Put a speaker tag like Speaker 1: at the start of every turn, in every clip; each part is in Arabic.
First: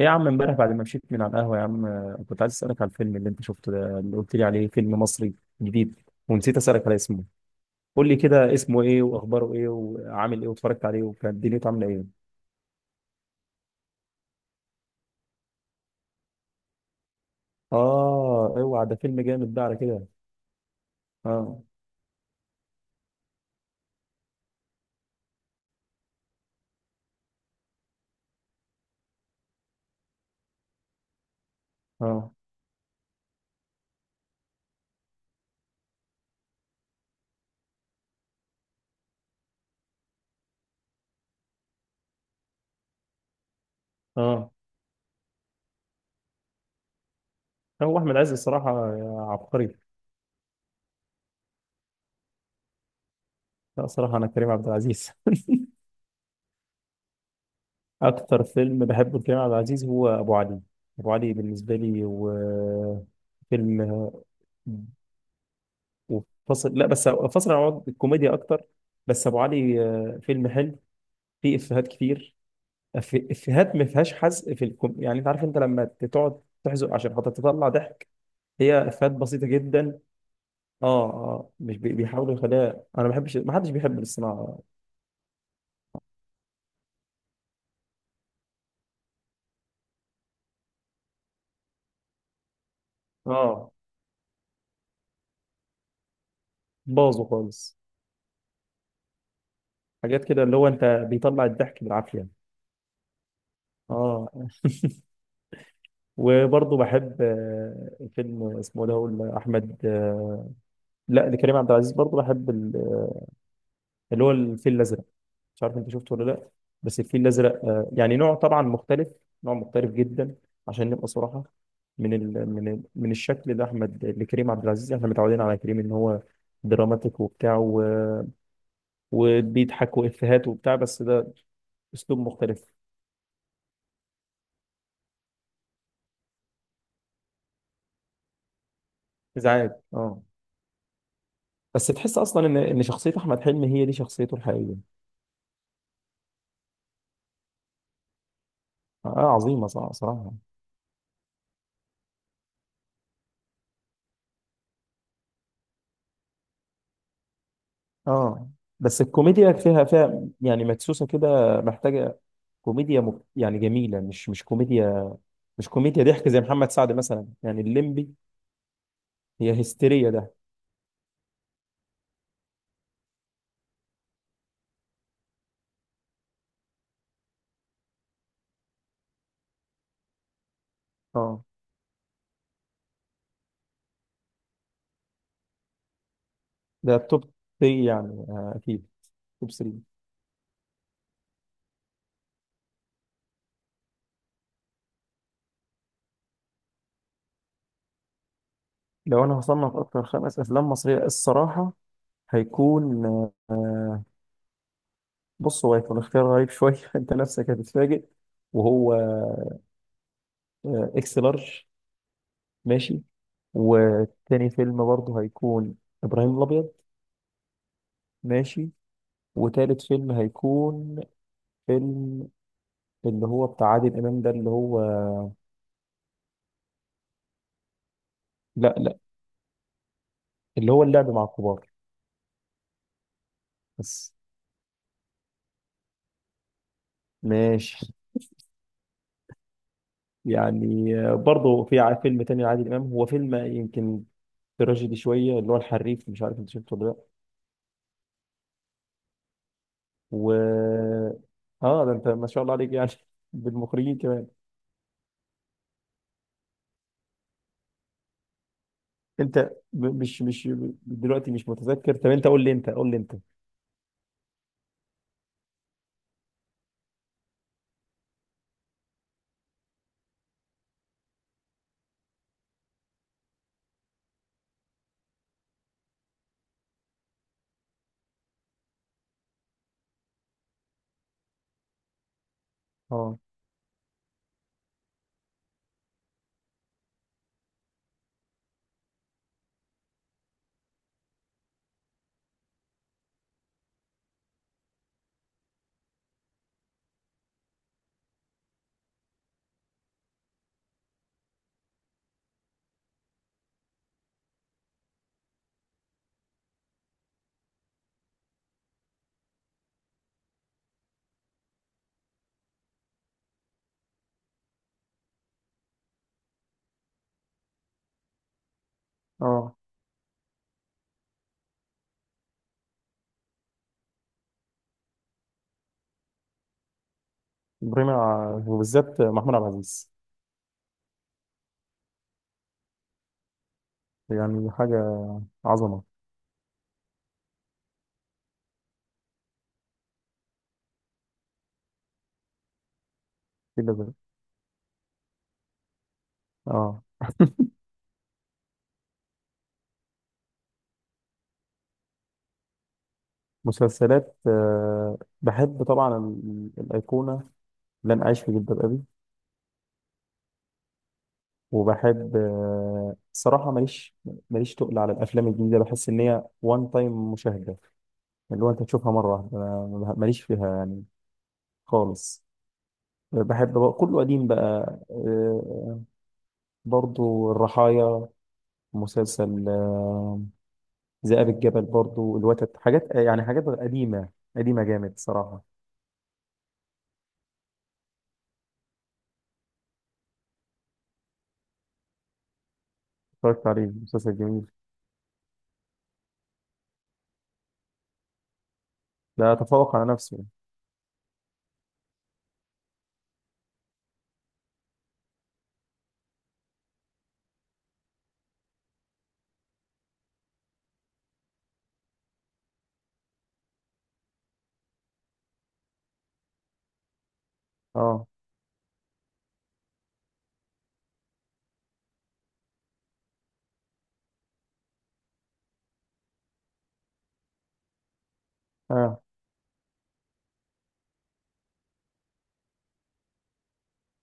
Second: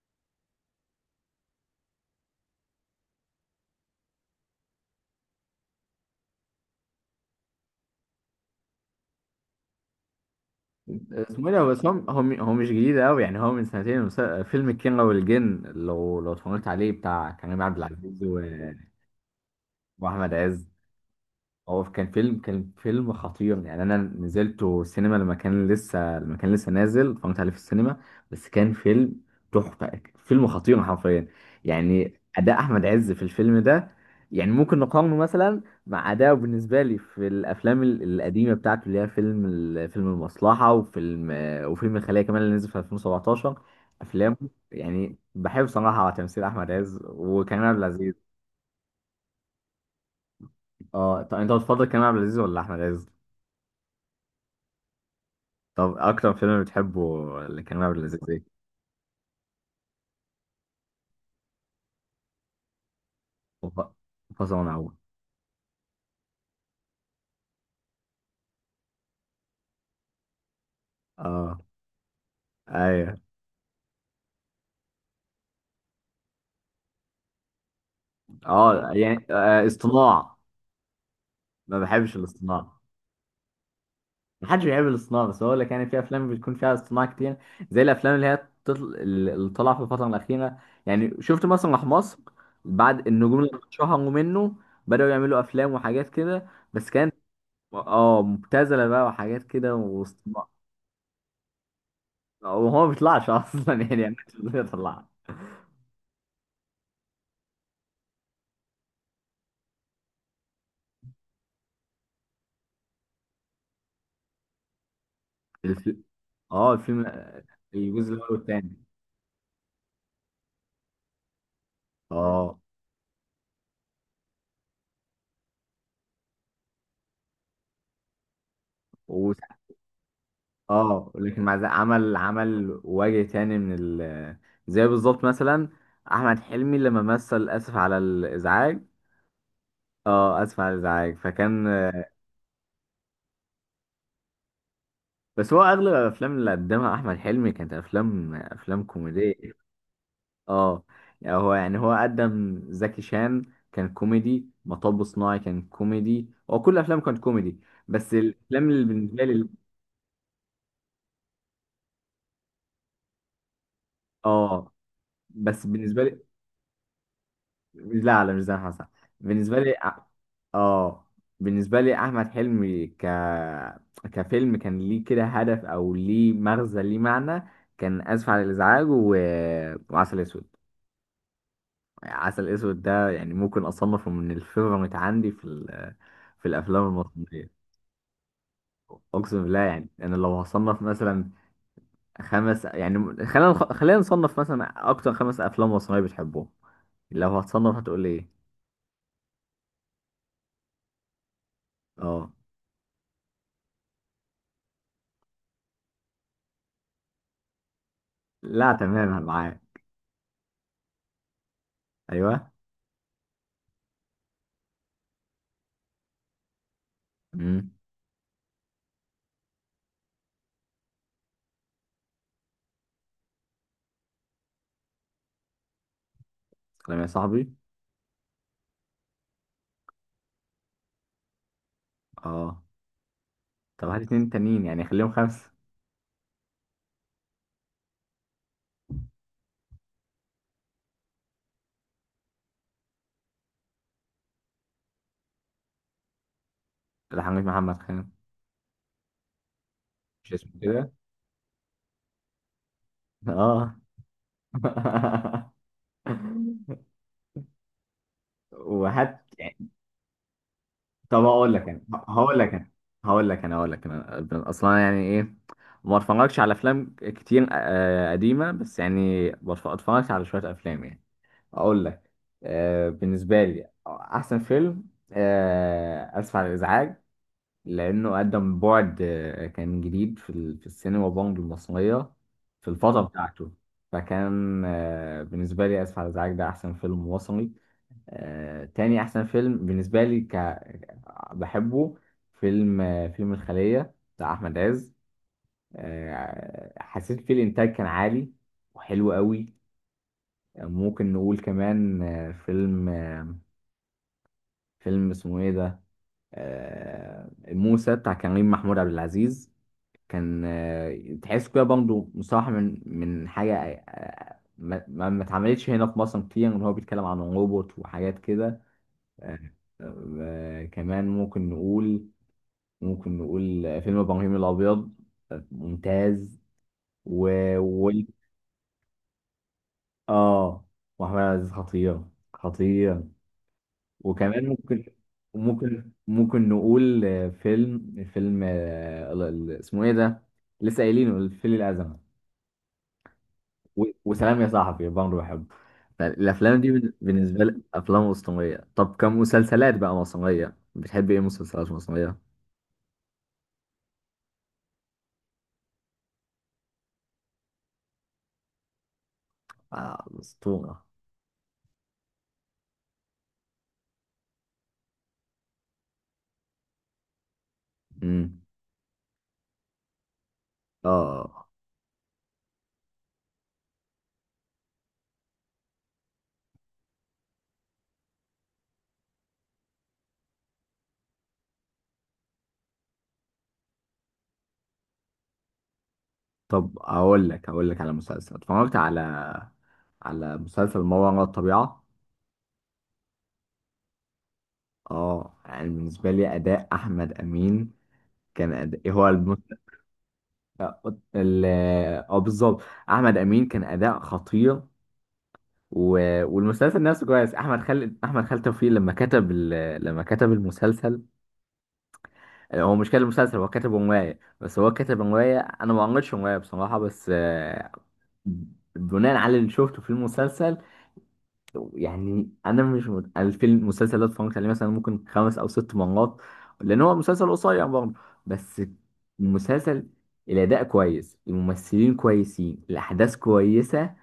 Speaker 1: ايه يا عم، امبارح بعد ما مشيت من على القهوة يا عم، كنت عايز اسألك على الفيلم اللي انت شفته ده اللي قلت لي عليه. فيلم مصري جديد، ونسيت اسألك على اسمه. قول لي كده اسمه ايه واخباره ايه وعامل ايه، واتفرجت عليه وكانت
Speaker 2: اسمه ايه ده؟
Speaker 1: دنيته
Speaker 2: بس
Speaker 1: عاملة
Speaker 2: هو هو
Speaker 1: ايه؟
Speaker 2: م- هو مش جديد قوي، يعني هو من سنتين. فيلم الكينج والجن، لو اتفرجت عليه، بتاع كريم عبد العزيز
Speaker 1: اه، اوعى ده فيلم جامد ده على كده.
Speaker 2: واحمد عز.
Speaker 1: اه.
Speaker 2: هو كان فيلم خطير، يعني انا نزلته سينما لما كان لسه نازل، اتفرجت عليه في السينما. بس كان فيلم تحفه، فيلم خطير حرفيا. يعني
Speaker 1: اه.
Speaker 2: اداء احمد عز في الفيلم ده، يعني ممكن نقارنه مثلا مع اداءه بالنسبه لي في الافلام القديمه بتاعته، اللي هي فيلم فيلم المصلحه، وفيلم الخليه كمان اللي نزل في 2017. افلام
Speaker 1: اه.
Speaker 2: يعني بحب صراحه تمثيل احمد عز وكريم عبد
Speaker 1: هو احمد
Speaker 2: العزيز.
Speaker 1: عز الصراحة عبقري.
Speaker 2: اه، طب انت بتفضل كريم عبد العزيز ولا احمد عز؟
Speaker 1: لا، صراحة انا كريم عبد العزيز.
Speaker 2: طب اكتر فيلم بتحبه اللي كان معمول لذيذ ايه؟
Speaker 1: اكتر فيلم بحبه لكريم عبد العزيز هو ابو علي. ابو علي بالنسبة لي، وفيلم
Speaker 2: وف- فصل ونعود.
Speaker 1: وفصل. لا، بس فصل عن بعض الكوميديا اكتر. بس ابو علي فيلم حلو. فيه
Speaker 2: اه،
Speaker 1: افيهات كتير.
Speaker 2: ايوه،
Speaker 1: افيهات ما فيهاش حزق في الكم. يعني انت عارف، انت لما تقعد تحزق عشان خاطر تطلع ضحك. هي
Speaker 2: اه،
Speaker 1: افيهات
Speaker 2: يعني
Speaker 1: بسيطه جدا.
Speaker 2: اصطناع.
Speaker 1: اه، اه، مش
Speaker 2: ما
Speaker 1: بي-
Speaker 2: بحبش
Speaker 1: بيحاولوا يخليها.
Speaker 2: الاصطناع.
Speaker 1: انا ما بحبش، ما حدش بيحب
Speaker 2: ما
Speaker 1: الصناعه.
Speaker 2: حدش بيحب الاصطناع، بس هو لك يعني في افلام بتكون فيها اصطناع كتير، زي الافلام اللي هي اللي طالعه في الفتره الاخيره. يعني شفت مسرح مصر؟ بعد النجوم اللي
Speaker 1: اه.
Speaker 2: اتشهروا منه بداوا يعملوا افلام وحاجات كده، بس كانت،
Speaker 1: باظوا خالص.
Speaker 2: اه، مبتذله بقى وحاجات كده
Speaker 1: حاجات كده
Speaker 2: واصطناع.
Speaker 1: اللي هو انت بيطلع الضحك بالعافيه.
Speaker 2: وهو ما بيطلعش اصلا، يعني
Speaker 1: اه.
Speaker 2: ما بيطلعش.
Speaker 1: وبرضه بحب فيلم اسمه ده هو احمد لا، لكريم عبد العزيز برضه بحب اللي هو الفيل الازرق. مش عارف انت شفته ولا لا.
Speaker 2: اه
Speaker 1: بس
Speaker 2: الفيلم
Speaker 1: الفيل الازرق
Speaker 2: الجزء
Speaker 1: يعني
Speaker 2: الاول
Speaker 1: نوع طبعا
Speaker 2: والثاني.
Speaker 1: مختلف. نوع مختلف جدا. عشان نبقى صراحه، من ال
Speaker 2: اه،
Speaker 1: من ال من الشكل ده احمد لكريم عبد العزيز، احنا متعودين على كريم ان هو دراماتيك وبتاع
Speaker 2: و...
Speaker 1: وبيضحك وافيهات وبتاع، بس
Speaker 2: اه
Speaker 1: ده
Speaker 2: لكن مع ذلك عمل،
Speaker 1: اسلوب مختلف.
Speaker 2: وجه تاني من ال... زي بالظبط مثلا احمد حلمي لما مثل اسف على الازعاج.
Speaker 1: ازعاج، اه.
Speaker 2: اه اسف على الازعاج، فكان،
Speaker 1: بس تحس اصلا ان شخصيه احمد حلمي هي دي شخصيته الحقيقيه.
Speaker 2: بس هو اغلب الافلام اللي قدمها احمد حلمي كانت افلام،
Speaker 1: اه.
Speaker 2: كوميديه.
Speaker 1: عظيمه صراحه صراحه.
Speaker 2: اه، يعني هو قدم زكي شان، كان كوميدي، مطب صناعي كان كوميدي، هو كل افلامه كانت كوميدي. بس
Speaker 1: اه،
Speaker 2: الافلام اللي
Speaker 1: بس
Speaker 2: بالنسبه لي،
Speaker 1: الكوميديا فيها يعني مدسوسه كده، محتاجه يعني جميله، مش
Speaker 2: اه،
Speaker 1: كوميديا.
Speaker 2: بس
Speaker 1: مش
Speaker 2: بالنسبه
Speaker 1: كوميديا
Speaker 2: لي،
Speaker 1: ضحك زي محمد سعد مثلا، يعني الليمبي.
Speaker 2: لا لا مش زي حسن. بالنسبة
Speaker 1: هي
Speaker 2: لي
Speaker 1: هستيريا ده.
Speaker 2: اه بالنسبة لي أحمد حلمي كفيلم كان ليه كده هدف، أو ليه مغزى، ليه معنى. كان آسف على الإزعاج وعسل أسود.
Speaker 1: اه.
Speaker 2: عسل أسود ده يعني ممكن أصنفه من الفيفوريت عندي في في الأفلام
Speaker 1: ده توب
Speaker 2: المصرية.
Speaker 1: 3 يعني اكيد.
Speaker 2: أقسم
Speaker 1: توب
Speaker 2: بالله،
Speaker 1: 3.
Speaker 2: يعني أنا لو هصنف مثلا خمس، يعني خلينا نصنف مثلا أكتر خمس أفلام مصرية بتحبهم، لو هتصنف هتقول إيه؟
Speaker 1: لو انا هصنف اكتر خمس افلام مصريه، الصراحه
Speaker 2: اه
Speaker 1: هيكون آه، بص هو هيكون اختيار غريب شويه. انت نفسك هتتفاجئ.
Speaker 2: لا
Speaker 1: وهو
Speaker 2: تمام معاك.
Speaker 1: اكس لارج.
Speaker 2: ايوه.
Speaker 1: ماشي. وتاني فيلم برضه هيكون ابراهيم الابيض.
Speaker 2: امم.
Speaker 1: ماشي. وتالت فيلم هيكون فيلم، اللي هو بتاع عادل امام ده، اللي هو
Speaker 2: سلام يا صاحبي.
Speaker 1: لا لا، اللي هو اللعب مع الكبار.
Speaker 2: اه طب هات
Speaker 1: بس،
Speaker 2: اتنين تانيين يعني خليهم خمسه.
Speaker 1: ماشي. يعني برضه في فيلم تاني لعادل امام، هو فيلم يمكن تراجيدي شويه، اللي هو الحريف. مش عارف انت شفته ولا لا.
Speaker 2: الحاج محمد خان، مش
Speaker 1: و،
Speaker 2: اسمه كده؟
Speaker 1: اه، ده انت ما شاء الله عليك يعني
Speaker 2: اه.
Speaker 1: بالمخرجين كمان.
Speaker 2: وهات
Speaker 1: انت
Speaker 2: يعني.
Speaker 1: مش
Speaker 2: طب
Speaker 1: دلوقتي مش متذكر. طب
Speaker 2: هقول لك انا
Speaker 1: انت قول لي انت.
Speaker 2: هقول لك انا اصلا يعني ايه. ما اتفرجش على افلام كتير قديمه، بس يعني اتفرجت على شويه افلام يعني. اقول لك، بالنسبه لي احسن فيلم اسف على الازعاج، لأنه قدم بعد، كان جديد في في السينما بونج المصرية في الفترة
Speaker 1: اه.
Speaker 2: بتاعته. فكان، بالنسبة لي آسف على الإزعاج ده أحسن فيلم مصري. تاني أحسن فيلم بالنسبة لي بحبه، فيلم، فيلم الخلية بتاع أحمد عز. حسيت فيه الإنتاج كان عالي وحلو قوي. ممكن نقول كمان، فيلم، فيلم اسمه إيه ده، موسى بتاع كريم محمود عبد العزيز. كان، تحس كده برضه مصطلح من حاجة ما اتعملتش هنا في مصر كتير، إن هو بيتكلم عن روبوت وحاجات كده. آه،
Speaker 1: اه.
Speaker 2: كمان ممكن نقول، فيلم إبراهيم الأبيض، ممتاز. و، و،
Speaker 1: بريمة، وبالذات محمود عبد العزيز.
Speaker 2: آه، وأحمد عزيز خطير، خطير. وكمان
Speaker 1: يعني
Speaker 2: ممكن،
Speaker 1: حاجة عظمة.
Speaker 2: ممكن نقول، فيلم، اسمه إيه ده؟ لسه قايلينه الفيل الأزرق.
Speaker 1: في ده،
Speaker 2: وسلام يا صاحبي برضه بحبه. فالافلام دي
Speaker 1: اه.
Speaker 2: بالنسبه لي افلام وسطنيه. طب كمسلسلات بقى مصريه بتحب ايه، مسلسلات مصريه؟
Speaker 1: مسلسلات، آه بحب طبعا الأيقونة، لن أعيش في جلباب أبي.
Speaker 2: آه اسطوره.
Speaker 1: وبحب صراحة ماليش، تقل على الأفلام الجديدة. بحس إن هي وان تايم مشاهدة،
Speaker 2: امم.
Speaker 1: اللي هو أنت تشوفها مرة واحدة. أنا ماليش فيها يعني
Speaker 2: اه
Speaker 1: خالص. بحب بقى كله قديم بقى، برضو الرحايا. مسلسل ذئاب الجبل. برضو الوتد. حاجات يعني حاجات قديمة قديمة جامد صراحة.
Speaker 2: طب اقول لك على مسلسل، اتفرجت على، على مسلسل ما وراء الطبيعه.
Speaker 1: اتفرجت عليه مسلسل جميل.
Speaker 2: اه يعني بالنسبه لي اداء احمد امين كان أداء هو
Speaker 1: لا،
Speaker 2: الم...
Speaker 1: تفوق على نفسه.
Speaker 2: ال اه بالظبط، احمد امين كان اداء خطير. و... والمسلسل نفسه كويس. احمد خالد توفيق لما كتب لما كتب المسلسل. هو مش كتب مسلسل، هو كتب روايه، بس هو كتب روايه انا ما قريتش روايه بصراحه، بس
Speaker 1: اه.
Speaker 2: بناء على اللي شفته في المسلسل. يعني انا مش مت... أنا في المسلسل ده اتفرجت عليه مثلا ممكن خمس او ست مرات، لان هو مسلسل قصير برضه. بس
Speaker 1: اه.
Speaker 2: المسلسل الاداء كويس، الممثلين كويسين، الاحداث كويسه،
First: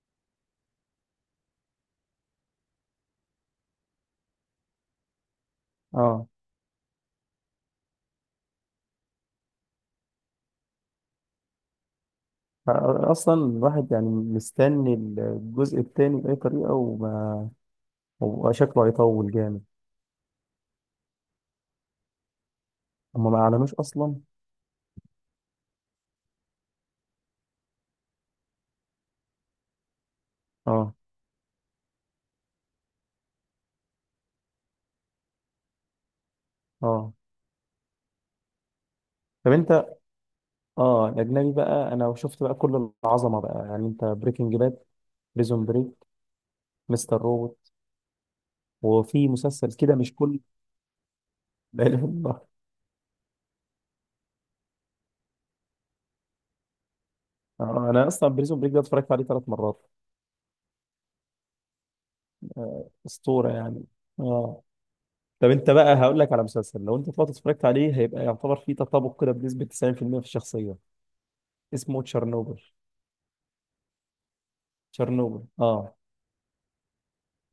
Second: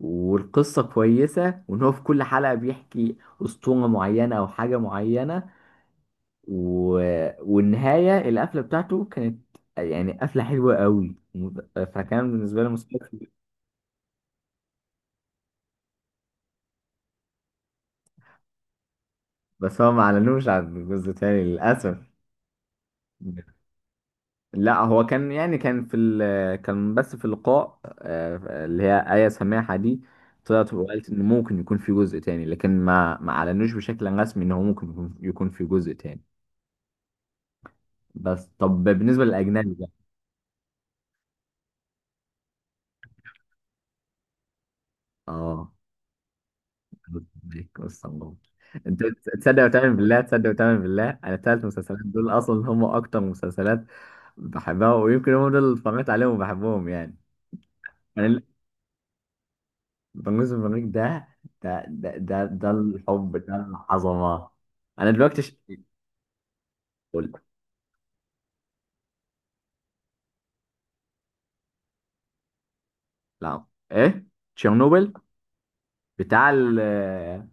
Speaker 2: والقصة كويسة، وإن هو في كل حلقة بيحكي أسطورة معينة أو حاجة معينة.
Speaker 1: اه.
Speaker 2: و... والنهاية القفلة بتاعته كانت يعني قفلة حلوة قوي، فكان بالنسبة لي مسلسل.
Speaker 1: اصلا الواحد يعني مستني الجزء الثاني باي طريقه. هو شكله هيطول جامد.
Speaker 2: بس هو ما أعلنوش عن جزء تاني للأسف.
Speaker 1: هما ما اعلنوش اصلا.
Speaker 2: لا هو كان يعني كان في كان بس في اللقاء اللي هي آية سماحة دي طلعت
Speaker 1: اه.
Speaker 2: وقالت إن ممكن يكون في جزء تاني، لكن ما أعلنوش بشكل رسمي إن هو ممكن يكون في جزء تاني.
Speaker 1: اه.
Speaker 2: بس طب بالنسبة
Speaker 1: طب انت.
Speaker 2: للأجنبي،
Speaker 1: اه، الاجنبي بقى انا شفت بقى كل العظمه بقى، يعني انت بريكنج باد، بريزون
Speaker 2: اه
Speaker 1: بريك، مستر روبوت.
Speaker 2: عليك بص الله. انت،
Speaker 1: وفي
Speaker 2: تصدق
Speaker 1: مسلسل
Speaker 2: وتعمل
Speaker 1: كده مش
Speaker 2: بالله،
Speaker 1: كل.
Speaker 2: انا الثلاث
Speaker 1: لا اله
Speaker 2: مسلسلات
Speaker 1: الا
Speaker 2: دول
Speaker 1: الله.
Speaker 2: اصلا هم اكتر مسلسلات بحبها، ويمكن هم دول اللي اتفرجت عليهم وبحبهم يعني.
Speaker 1: آه، انا اصلا
Speaker 2: انا
Speaker 1: بريزون بريك ده اتفرجت عليه ثلاث مرات.
Speaker 2: بنجوز البريك ده، ده
Speaker 1: آه،
Speaker 2: الحب،
Speaker 1: اسطوره
Speaker 2: ده
Speaker 1: يعني.
Speaker 2: العظمه.
Speaker 1: اه،
Speaker 2: انا دلوقتي
Speaker 1: طب انت بقى هقول لك على مسلسل، لو انت طلعت
Speaker 2: قول.
Speaker 1: اتفرجت عليه هيبقى يعتبر فيه تطابق كده بنسبه 90% في المية في الشخصيه. اسمه تشيرنوبل.
Speaker 2: لا ايه، تشيرنوبل؟
Speaker 1: تشيرنوبل، اه.
Speaker 2: بتاع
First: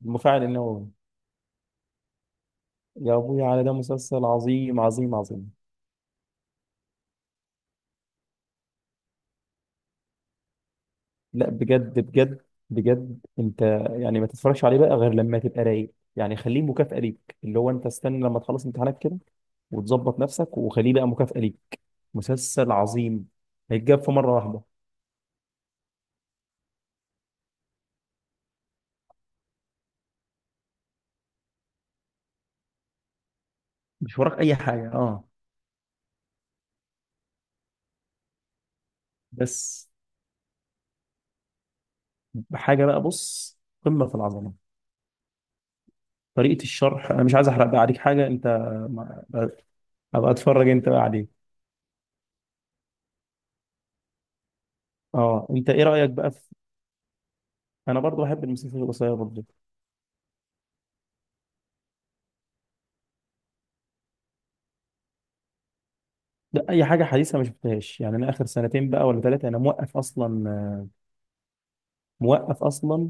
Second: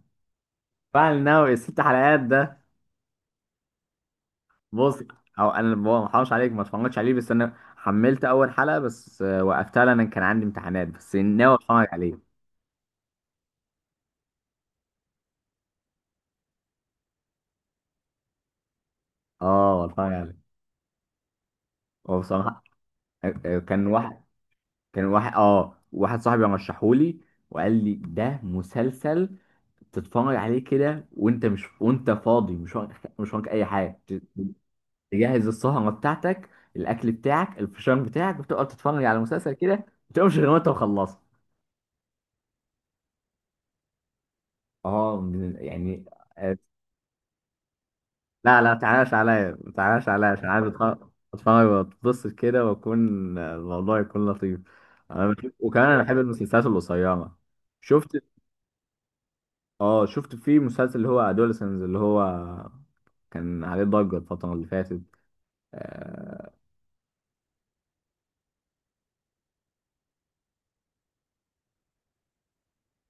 Speaker 1: المفاعل النووي.
Speaker 2: بتاع النووي، الست حلقات ده؟
Speaker 1: يا ابويا على ده، مسلسل عظيم
Speaker 2: بص،
Speaker 1: عظيم
Speaker 2: هو
Speaker 1: عظيم.
Speaker 2: انا ما حرمش عليك، ما اتفرجتش عليه، بس انا حملت اول حلقه بس، وقفتها لان كان عندي امتحانات، بس
Speaker 1: لا،
Speaker 2: ناوي اتفرج
Speaker 1: بجد
Speaker 2: عليه.
Speaker 1: بجد بجد. انت يعني ما تتفرجش عليه بقى غير لما تبقى رايق. يعني خليه مكافأة ليك، اللي هو انت استنى لما تخلص امتحانات كده،
Speaker 2: اه اتفرج
Speaker 1: وتظبط
Speaker 2: عليه.
Speaker 1: نفسك وخليه بقى مكافأة ليك.
Speaker 2: هو بصراحه،
Speaker 1: مسلسل عظيم.
Speaker 2: كان
Speaker 1: هيتجاب في
Speaker 2: واحد،
Speaker 1: مرة واحدة.
Speaker 2: واحد صاحبي رشحهولي وقال لي ده مسلسل تتفرج عليه كده، وانت فاضي، مش وراك، مش وراك اي حاجه.
Speaker 1: مش وراك اي حاجة، اه،
Speaker 2: تجهز السهره بتاعتك، الاكل بتاعك، الفشار بتاعك، وتقعد تتفرج على مسلسل كده ما
Speaker 1: بس.
Speaker 2: تقومش غير وانت مخلصه.
Speaker 1: بحاجة بقى، بص، قمة في العظمة.
Speaker 2: يعني آه،
Speaker 1: طريقة الشرح، انا مش عايز احرق بقى عليك حاجة. انت
Speaker 2: لا لا تعاش
Speaker 1: ما-
Speaker 2: عليا، ما تعاش عليا،
Speaker 1: ابقى
Speaker 2: عشان عايز
Speaker 1: اتفرج انت بقى عليه.
Speaker 2: اتفرج واتبسط كده، واكون الموضوع يكون لطيف. انا
Speaker 1: اه،
Speaker 2: بشوف،
Speaker 1: انت ايه
Speaker 2: وكمان انا
Speaker 1: رأيك
Speaker 2: بحب
Speaker 1: بقى في؟
Speaker 2: المسلسلات القصيره.
Speaker 1: انا
Speaker 2: شفت،
Speaker 1: برضو بحب المسلسلات القصيرة برضو.
Speaker 2: اه شفت في مسلسل اللي هو ادولسنز، اللي هو كان عليه ضجه الفتره اللي فاتت؟ اه.
Speaker 1: ده اي حاجه حديثه ما شفتهاش، يعني انا اخر سنتين بقى ولا ثلاثه انا موقف اصلا، موقف اصلا.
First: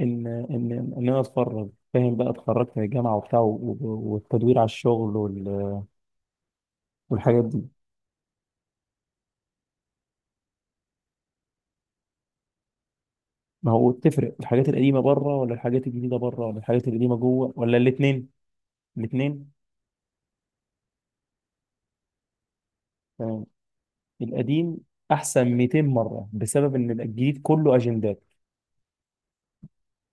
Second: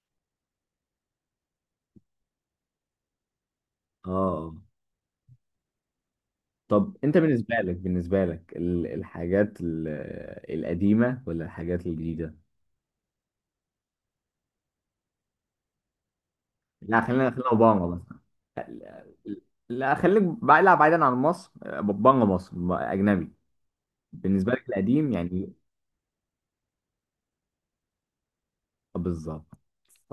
Speaker 1: ان ان ان انا اتفرج، فاهم بقى، اتخرجت من الجامعه وبتاع
Speaker 2: آه.
Speaker 1: والتدوير على الشغل
Speaker 2: طب انت
Speaker 1: والحاجات
Speaker 2: بالنسبه
Speaker 1: دي.
Speaker 2: لك بالنسبه لك الحاجات القديمه ولا الحاجات الجديده؟
Speaker 1: ما هو تفرق، الحاجات القديمه بره ولا الحاجات الجديده بره ولا الحاجات
Speaker 2: لا
Speaker 1: القديمه
Speaker 2: خلينا،
Speaker 1: جوه ولا
Speaker 2: اوباما مثلا.
Speaker 1: الاثنين؟ الاثنين.
Speaker 2: لا خليك بعيد، لا، بعيدا عن مصر، بره مصر، اجنبي.
Speaker 1: تمام.
Speaker 2: بالنسبة لك
Speaker 1: القديم
Speaker 2: القديم
Speaker 1: احسن
Speaker 2: يعني؟
Speaker 1: 200 مره، بسبب ان الجديد كله اجندات،
Speaker 2: بالظبط،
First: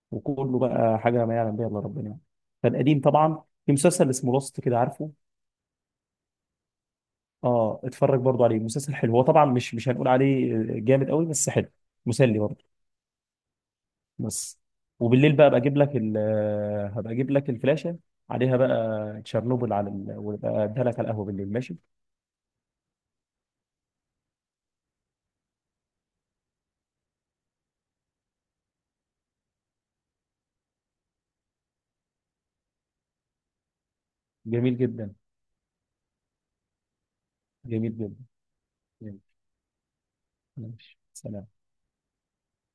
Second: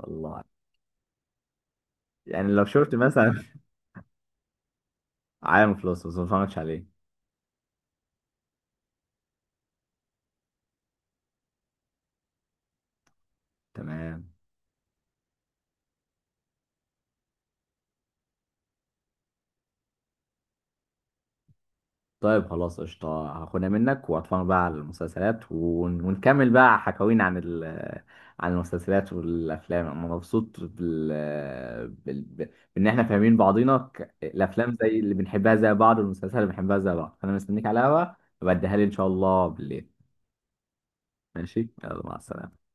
Speaker 2: الله.
Speaker 1: وكله بقى حاجه ما يعلم بها الا ربنا يعني.
Speaker 2: يعني لو شفت
Speaker 1: فالقديم
Speaker 2: مثلا،
Speaker 1: طبعا في مسلسل اسمه لوست كده، عارفه؟
Speaker 2: عالم فلوس، بس ما اتفرجتش عليه.
Speaker 1: اه، اتفرج برضو عليه. مسلسل حلو، هو طبعا مش هنقول عليه جامد قوي بس حلو. مسلي برضو.
Speaker 2: تمام.
Speaker 1: بس وبالليل بقى ابقى اجيب لك هبقى اجيب لك الفلاشه، عليها بقى تشيرنوبل على وابقى اديها لك على القهوه بالليل، ماشي.
Speaker 2: طيب خلاص قشطة، هاخدها منك واتفرج بقى على المسلسلات، ونكمل بقى حكاوينا عن عن المسلسلات والأفلام. أنا مبسوط بال... ب- بإن إحنا فاهمين بعضينا، الأفلام
Speaker 1: جميل
Speaker 2: زي اللي
Speaker 1: جدا،
Speaker 2: بنحبها زي بعض، والمسلسلات اللي بنحبها زي بعض. أنا مستنيك على
Speaker 1: جميل
Speaker 2: القهوة
Speaker 1: جدا،
Speaker 2: وبديها لي إن شاء
Speaker 1: جميل.
Speaker 2: الله بالليل.
Speaker 1: ماشي، سلام.
Speaker 2: ماشي يلا مع السلامة.